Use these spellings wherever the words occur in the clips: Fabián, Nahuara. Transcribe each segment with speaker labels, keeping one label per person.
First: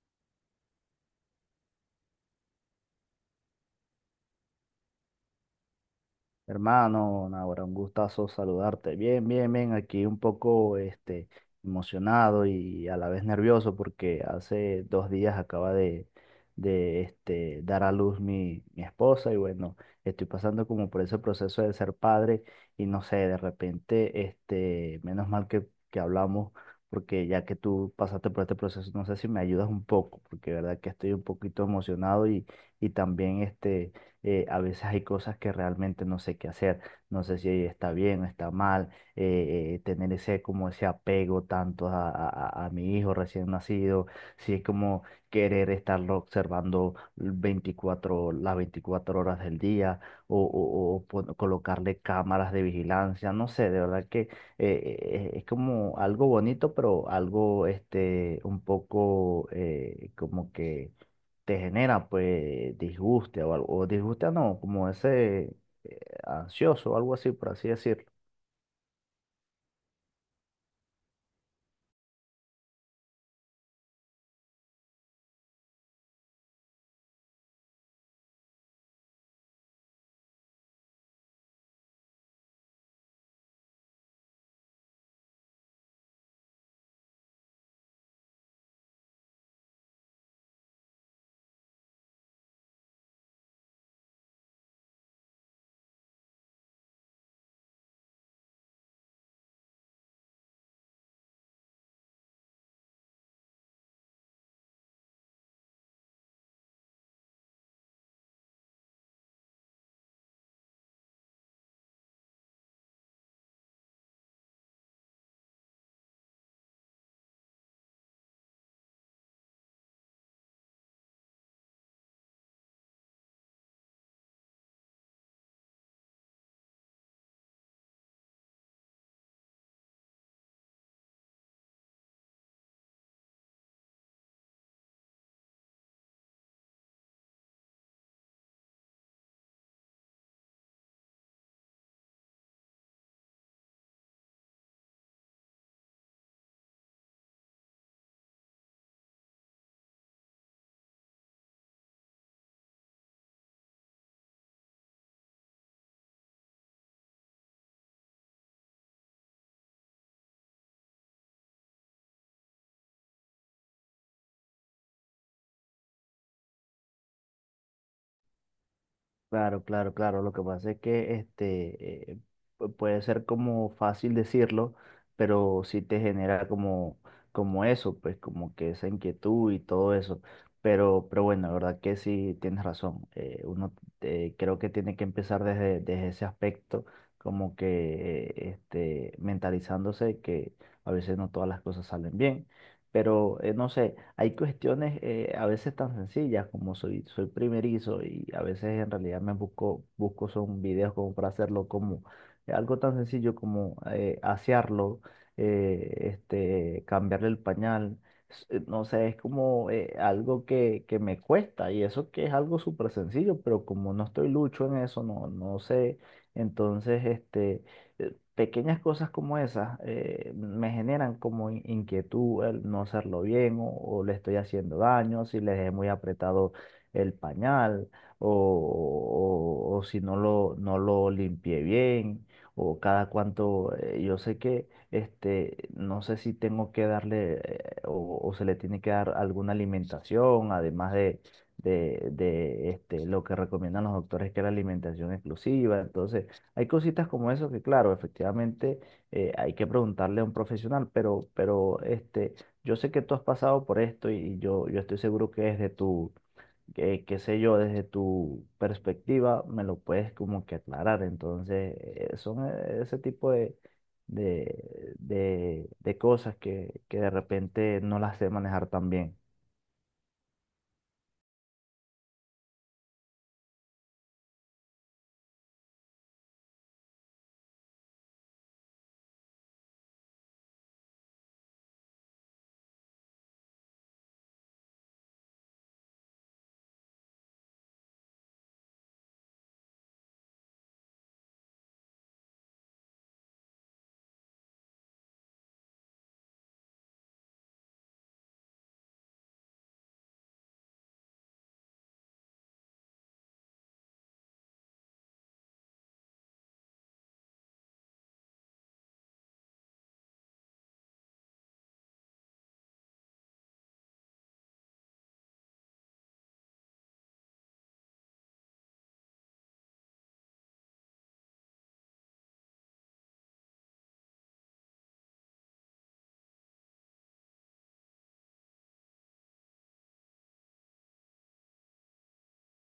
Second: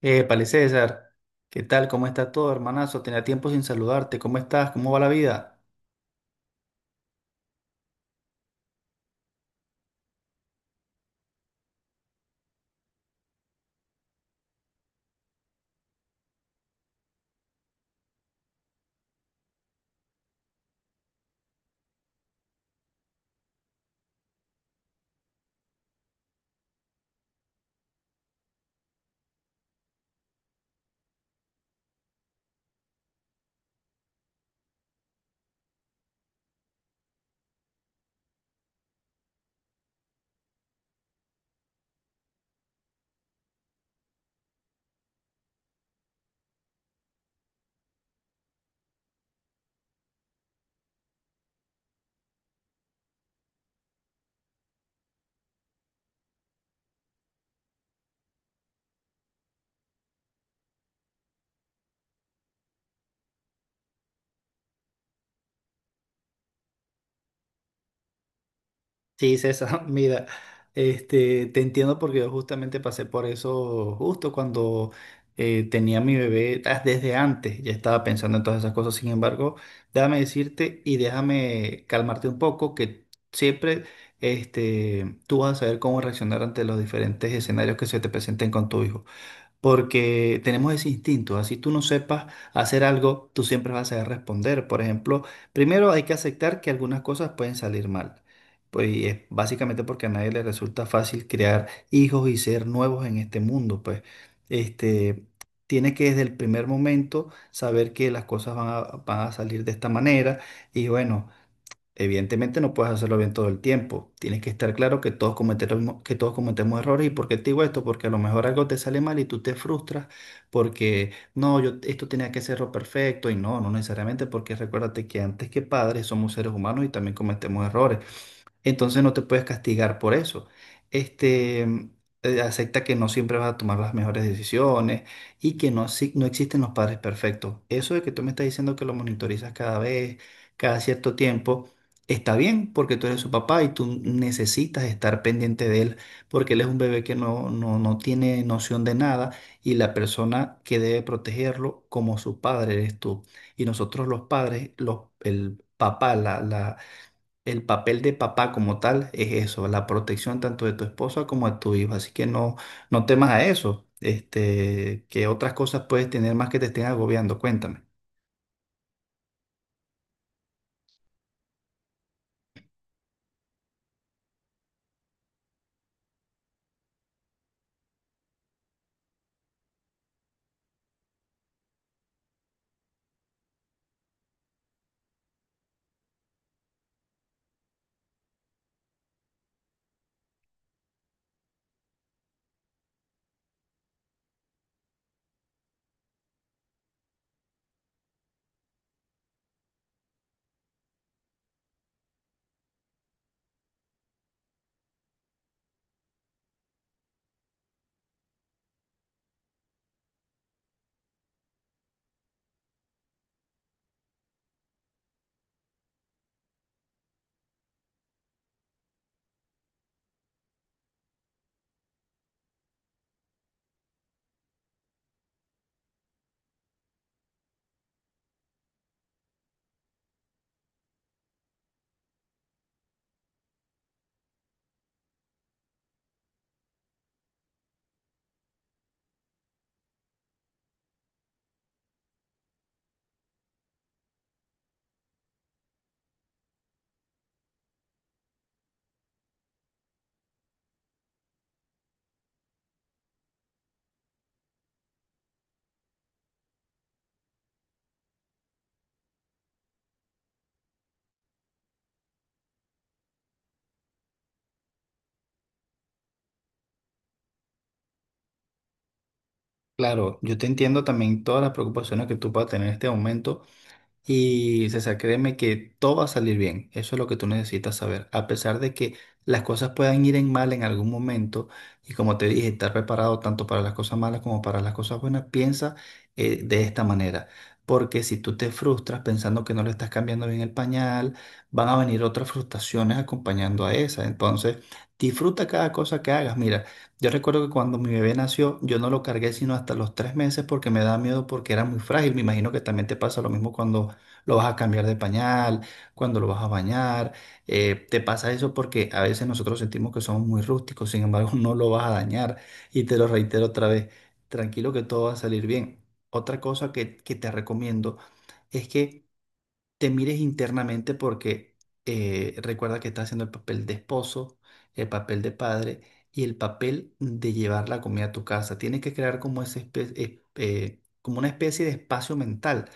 Speaker 1: Épale, César, ¿qué tal? ¿Cómo está todo, hermanazo? Tenía tiempo sin saludarte. ¿Cómo estás? ¿Cómo va la vida?
Speaker 2: Hermano, Nahuara, un gustazo saludarte. Bien, bien, bien, aquí un poco emocionado y a la vez nervioso porque hace dos días acaba de dar a luz mi esposa y bueno, estoy pasando como por ese proceso de ser padre y no sé, de repente, menos mal que hablamos porque ya que tú pasaste por este proceso, no sé si me ayudas un poco porque de verdad que estoy un poquito emocionado y también a veces hay cosas que realmente no sé qué hacer, no sé si está bien o está mal, tener ese como ese apego tanto a mi hijo recién nacido, si es como querer estarlo observando las 24 horas del día o colocarle cámaras de vigilancia, no sé, de verdad que es como algo bonito, pero algo un poco como que te genera pues disguste o algo, o disguste no, como ese eh, ansioso o algo así, por así decirlo.
Speaker 1: Sí, César, mira, te entiendo porque yo justamente pasé por eso justo cuando tenía mi bebé, ah, desde antes ya estaba pensando en todas esas cosas. Sin embargo, déjame decirte y déjame calmarte un poco que siempre tú vas a saber cómo reaccionar ante los diferentes escenarios que se te presenten con tu hijo. Porque tenemos ese instinto. Así tú no sepas hacer algo, tú siempre vas a saber responder. Por ejemplo, primero hay que aceptar que algunas cosas pueden salir mal. Pues y es básicamente porque a nadie le resulta fácil crear hijos y ser nuevos en este mundo. Pues este, tienes que desde el primer momento saber que las cosas van a salir de esta manera y bueno. Evidentemente no puedes hacerlo bien todo el tiempo. Tienes que estar claro que todos cometemos errores. ¿Y por qué te digo esto? Porque a lo mejor algo te sale mal y tú te frustras porque no, yo esto tenía que serlo perfecto y no, no necesariamente porque recuérdate que antes que padres somos seres humanos y también cometemos errores. Entonces no te puedes castigar por eso. Este, acepta que no siempre vas a tomar las mejores decisiones y que no, no existen los padres perfectos. Eso de que tú me estás diciendo que lo monitorizas cada vez, cada cierto tiempo, está bien porque tú eres su papá y tú necesitas estar pendiente de él porque él es un bebé que no, no, no tiene noción de nada y la persona que debe protegerlo como su padre eres tú. Y nosotros los padres, el papá, el papel de papá como tal es eso, la protección tanto de tu esposa como de tu hijo. Así que no, no temas a eso. Que otras cosas puedes tener más que te estén agobiando. Cuéntame.
Speaker 2: Claro, claro, claro. Lo que pasa es que puede ser como fácil decirlo, pero sí te genera como eso, pues como que esa inquietud y todo eso. Pero bueno, la verdad que sí tienes razón. Uno creo que tiene que empezar desde ese aspecto, como que mentalizándose que a veces no todas las cosas salen bien. Pero no sé, hay cuestiones a veces tan sencillas como soy primerizo y a veces en realidad me busco son videos como para hacerlo como algo tan sencillo como asearlo, cambiarle el pañal. No sé, es como algo que me cuesta y eso que es algo súper sencillo, pero como no estoy lucho en eso, no, no sé. Entonces, pequeñas cosas como esas me generan como inquietud el no hacerlo bien o le estoy haciendo daño, si le dejé muy apretado el pañal o, o si no lo limpié bien o cada cuanto, yo sé que no sé si tengo que darle o se le tiene que dar alguna alimentación, además de... De lo que recomiendan los doctores que es la alimentación exclusiva. Entonces, hay cositas como eso que, claro, efectivamente hay que preguntarle a un profesional, pero yo sé que tú has pasado por esto y yo estoy seguro que desde qué sé yo, desde tu perspectiva me lo puedes como que aclarar. Entonces, son ese tipo de cosas que de repente no las sé manejar tan bien.
Speaker 1: Claro, yo te entiendo también todas las preocupaciones que tú puedas tener en este momento. Y César, créeme que todo va a salir bien. Eso es lo que tú necesitas saber. A pesar de que las cosas puedan ir en mal en algún momento, y como te dije, estar preparado tanto para las cosas malas como para las cosas buenas, piensa de esta manera. Porque si tú te frustras pensando que no le estás cambiando bien el pañal, van a venir otras frustraciones acompañando a esa. Entonces, disfruta cada cosa que hagas. Mira, yo recuerdo que cuando mi bebé nació, yo no lo cargué sino hasta los 3 meses porque me da miedo porque era muy frágil. Me imagino que también te pasa lo mismo cuando lo vas a cambiar de pañal, cuando lo vas a bañar. Te pasa eso porque a veces nosotros sentimos que somos muy rústicos, sin embargo no lo vas a dañar. Y te lo reitero otra vez, tranquilo que todo va a salir bien. Otra cosa que te recomiendo es que te mires internamente porque recuerda que estás haciendo el papel de esposo, el papel de padre y el papel de llevar la comida a tu casa. Tienes que crear como, como una especie de espacio mental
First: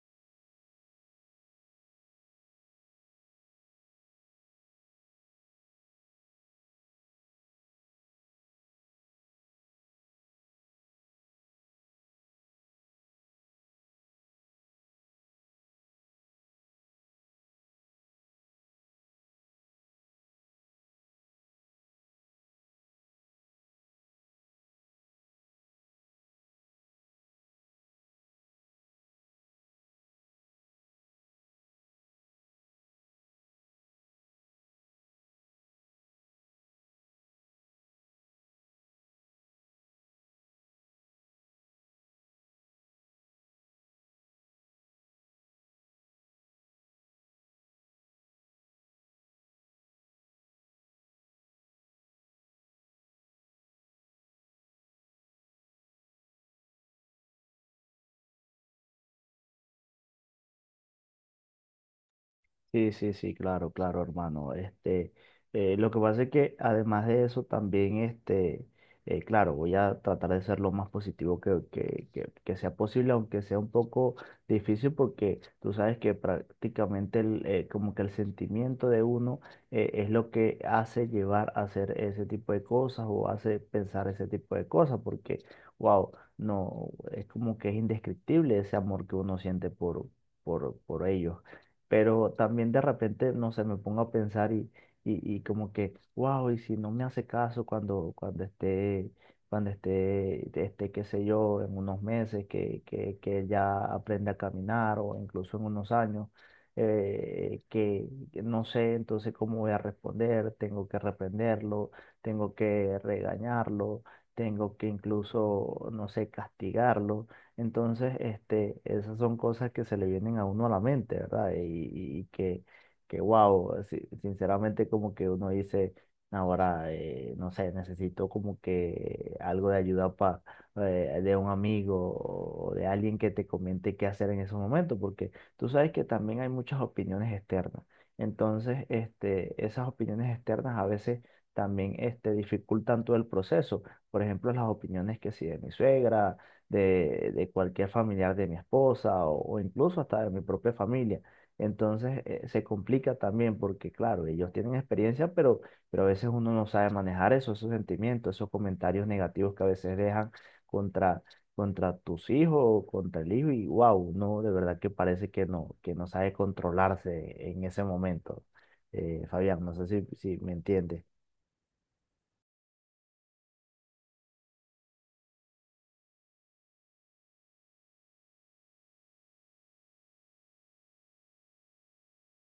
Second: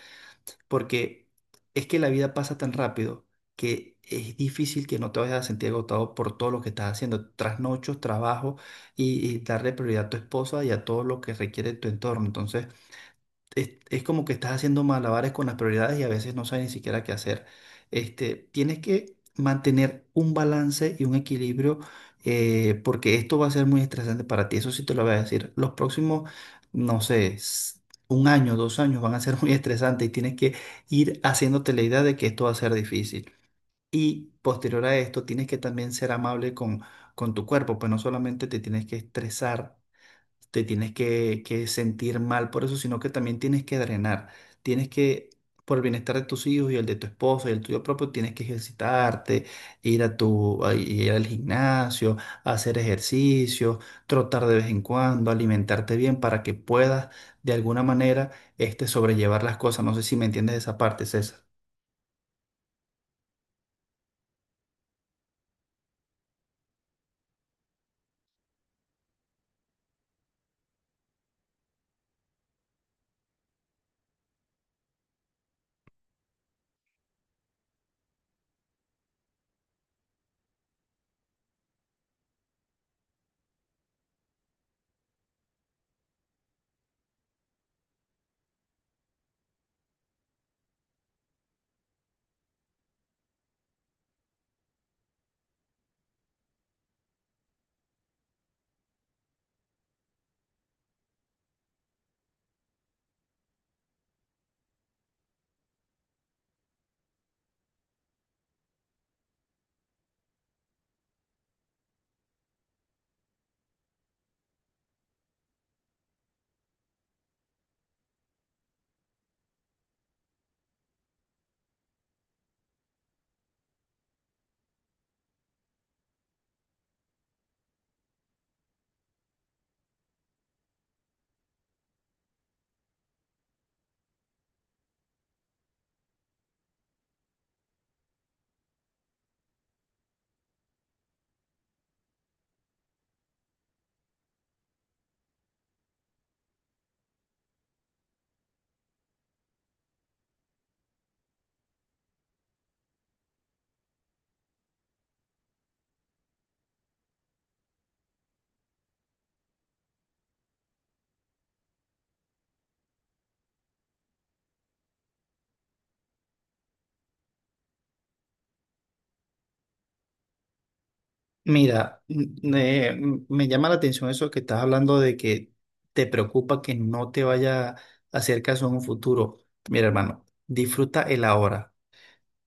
Speaker 1: porque es que la vida pasa tan rápido que es difícil que no te vayas a sentir agotado por todo lo que estás haciendo, trasnochos, trabajo y darle prioridad a tu esposa y a todo lo que requiere tu entorno. Entonces, es como que estás haciendo malabares con las prioridades y a veces no sabes ni siquiera qué hacer. Tienes que mantener un balance y un equilibrio porque esto va a ser muy estresante para ti. Eso sí te lo voy a decir. Los próximos, no sé, un año, 2 años van a ser muy estresantes y tienes que ir haciéndote la idea de que esto va a ser difícil. Y posterior a esto, tienes que también ser amable con, tu cuerpo, pues no solamente te tienes que estresar, te tienes que sentir mal por eso, sino que también tienes que drenar. Tienes que, por el bienestar de tus hijos y el de tu esposa y el tuyo propio, tienes que ejercitarte, ir a tu, a ir al gimnasio, hacer ejercicio, trotar de vez en cuando, alimentarte bien para que puedas de alguna manera sobrellevar las cosas. No sé si me entiendes esa parte, César.
Speaker 2: Sí, sí, sí, claro, claro, hermano. Lo que pasa es que además de eso también, claro, voy a tratar de ser lo más positivo que sea posible, aunque sea un poco difícil, porque tú sabes que prácticamente como que el sentimiento de uno es lo que hace llevar a hacer ese tipo de cosas o hace pensar ese tipo de cosas, porque, wow, no, es como que es indescriptible ese amor que uno siente por ellos pero también de repente, no sé, me pongo a pensar y como que, wow, y si no me hace caso cuando esté, cuando esté, qué sé yo, en unos meses, que ya aprende a caminar o incluso en unos años, que no sé entonces cómo voy a responder, tengo que reprenderlo, tengo que regañarlo, tengo que incluso, no sé, castigarlo. Entonces, esas son cosas que se le vienen a uno a la mente, ¿verdad? Y que wow, sinceramente como que uno dice, ahora, no sé, necesito como que algo de ayuda pa, de un amigo o de alguien que te comente qué hacer en ese momento, porque tú sabes que también hay muchas opiniones externas. Entonces, esas opiniones externas a veces también, dificultan todo el proceso. Por ejemplo, las opiniones que si de mi suegra de cualquier familiar de mi esposa o incluso hasta de mi propia familia. Entonces se complica también porque, claro, ellos tienen experiencia, pero a veces uno no sabe manejar eso, esos sentimientos, esos comentarios negativos que a veces dejan contra, contra tus hijos o contra el hijo y wow, no, de verdad que parece que no sabe controlarse en ese momento. Fabián, no sé si me entiendes.
Speaker 1: Mira, me llama la atención eso que estás hablando de que te preocupa que no te vaya a hacer caso en un futuro. Mira, hermano, disfruta el ahora.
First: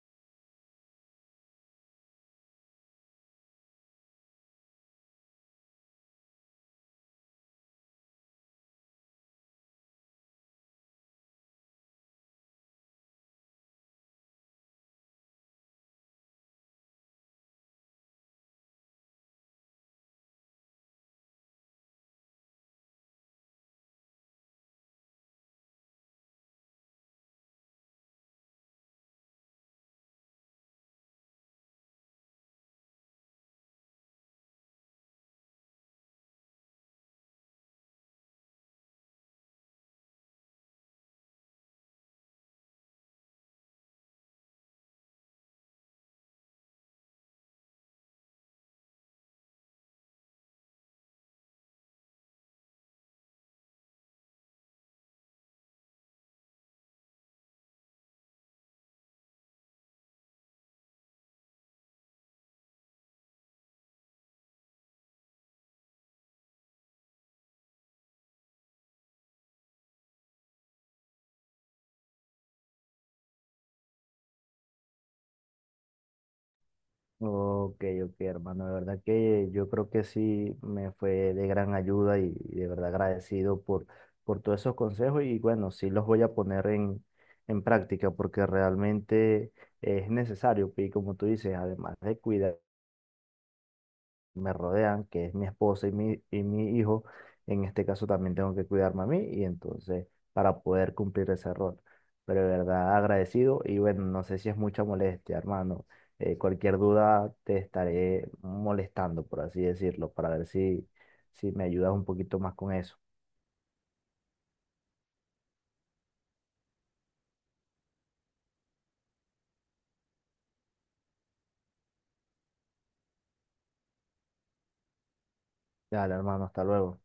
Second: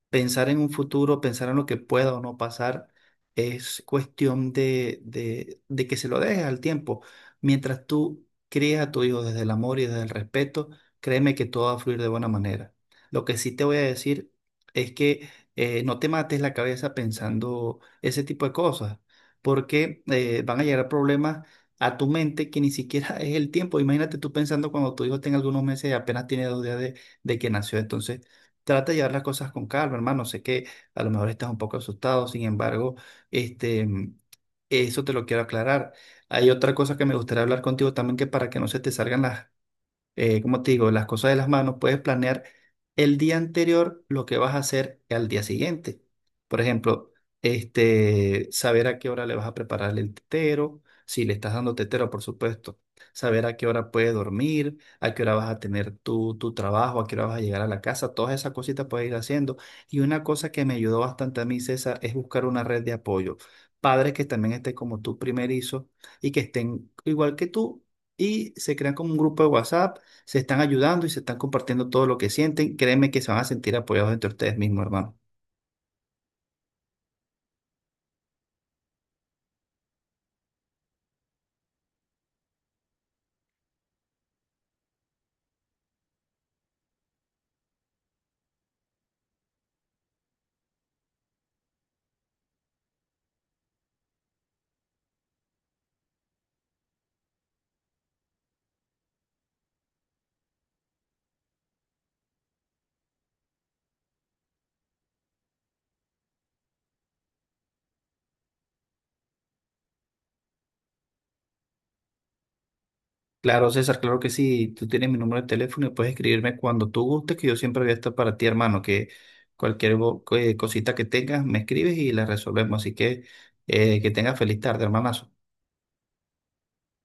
Speaker 1: Pensar en un futuro, pensar en lo que pueda o no pasar, es cuestión de que se lo dejes al tiempo. Mientras tú crías a tu hijo desde el amor y desde el respeto, créeme que todo va a fluir de buena manera. Lo que sí te voy a decir es que no te mates la cabeza pensando ese tipo de cosas, porque van a llegar problemas a tu mente que ni siquiera es el tiempo. Imagínate tú pensando cuando tu hijo tenga algunos meses y apenas tiene 2 días de que nació. Entonces, trata de llevar las cosas con calma, hermano. Sé que a lo mejor estás un poco asustado, sin embargo, este, eso te lo quiero aclarar. Hay otra cosa que me gustaría hablar contigo también, que para que no se te salgan las como te digo, las cosas de las manos, puedes planear el día anterior lo que vas a hacer al día siguiente. Por ejemplo, saber a qué hora le vas a preparar el tetero, si le estás dando tetero, por supuesto. Saber a qué hora puede dormir, a qué hora vas a tener tu trabajo, a qué hora vas a llegar a la casa, todas esas cositas puedes ir haciendo. Y una cosa que me ayudó bastante a mí, César, es buscar una red de apoyo. Padres que también estén como tú primerizo y que estén igual que tú y se crean como un grupo de WhatsApp, se están ayudando y se están compartiendo todo lo que sienten. Créeme que se van a sentir apoyados entre ustedes mismos, hermano.
Speaker 2: Ok, ok, hermano, de verdad que yo creo que sí me fue de gran ayuda y de verdad agradecido por todos esos consejos y bueno, sí los voy a poner en práctica porque realmente es necesario pues, y como tú dices, además de cuidar me rodean, que es mi esposa y mi hijo, en este caso también tengo que cuidarme a mí y entonces para poder cumplir ese rol. Pero de verdad agradecido y bueno, no sé si es mucha molestia, hermano. Cualquier duda te estaré molestando, por así decirlo, para ver si me ayudas un poquito más con eso.
Speaker 1: Claro, César, claro que sí. Tú tienes mi número de teléfono y puedes escribirme cuando tú gustes, que yo siempre voy a estar para ti, hermano. Que cualquier cosita que tengas, me escribes y la resolvemos. Así que tengas feliz tarde, hermano.
Speaker 2: Dale, hermano, hasta luego.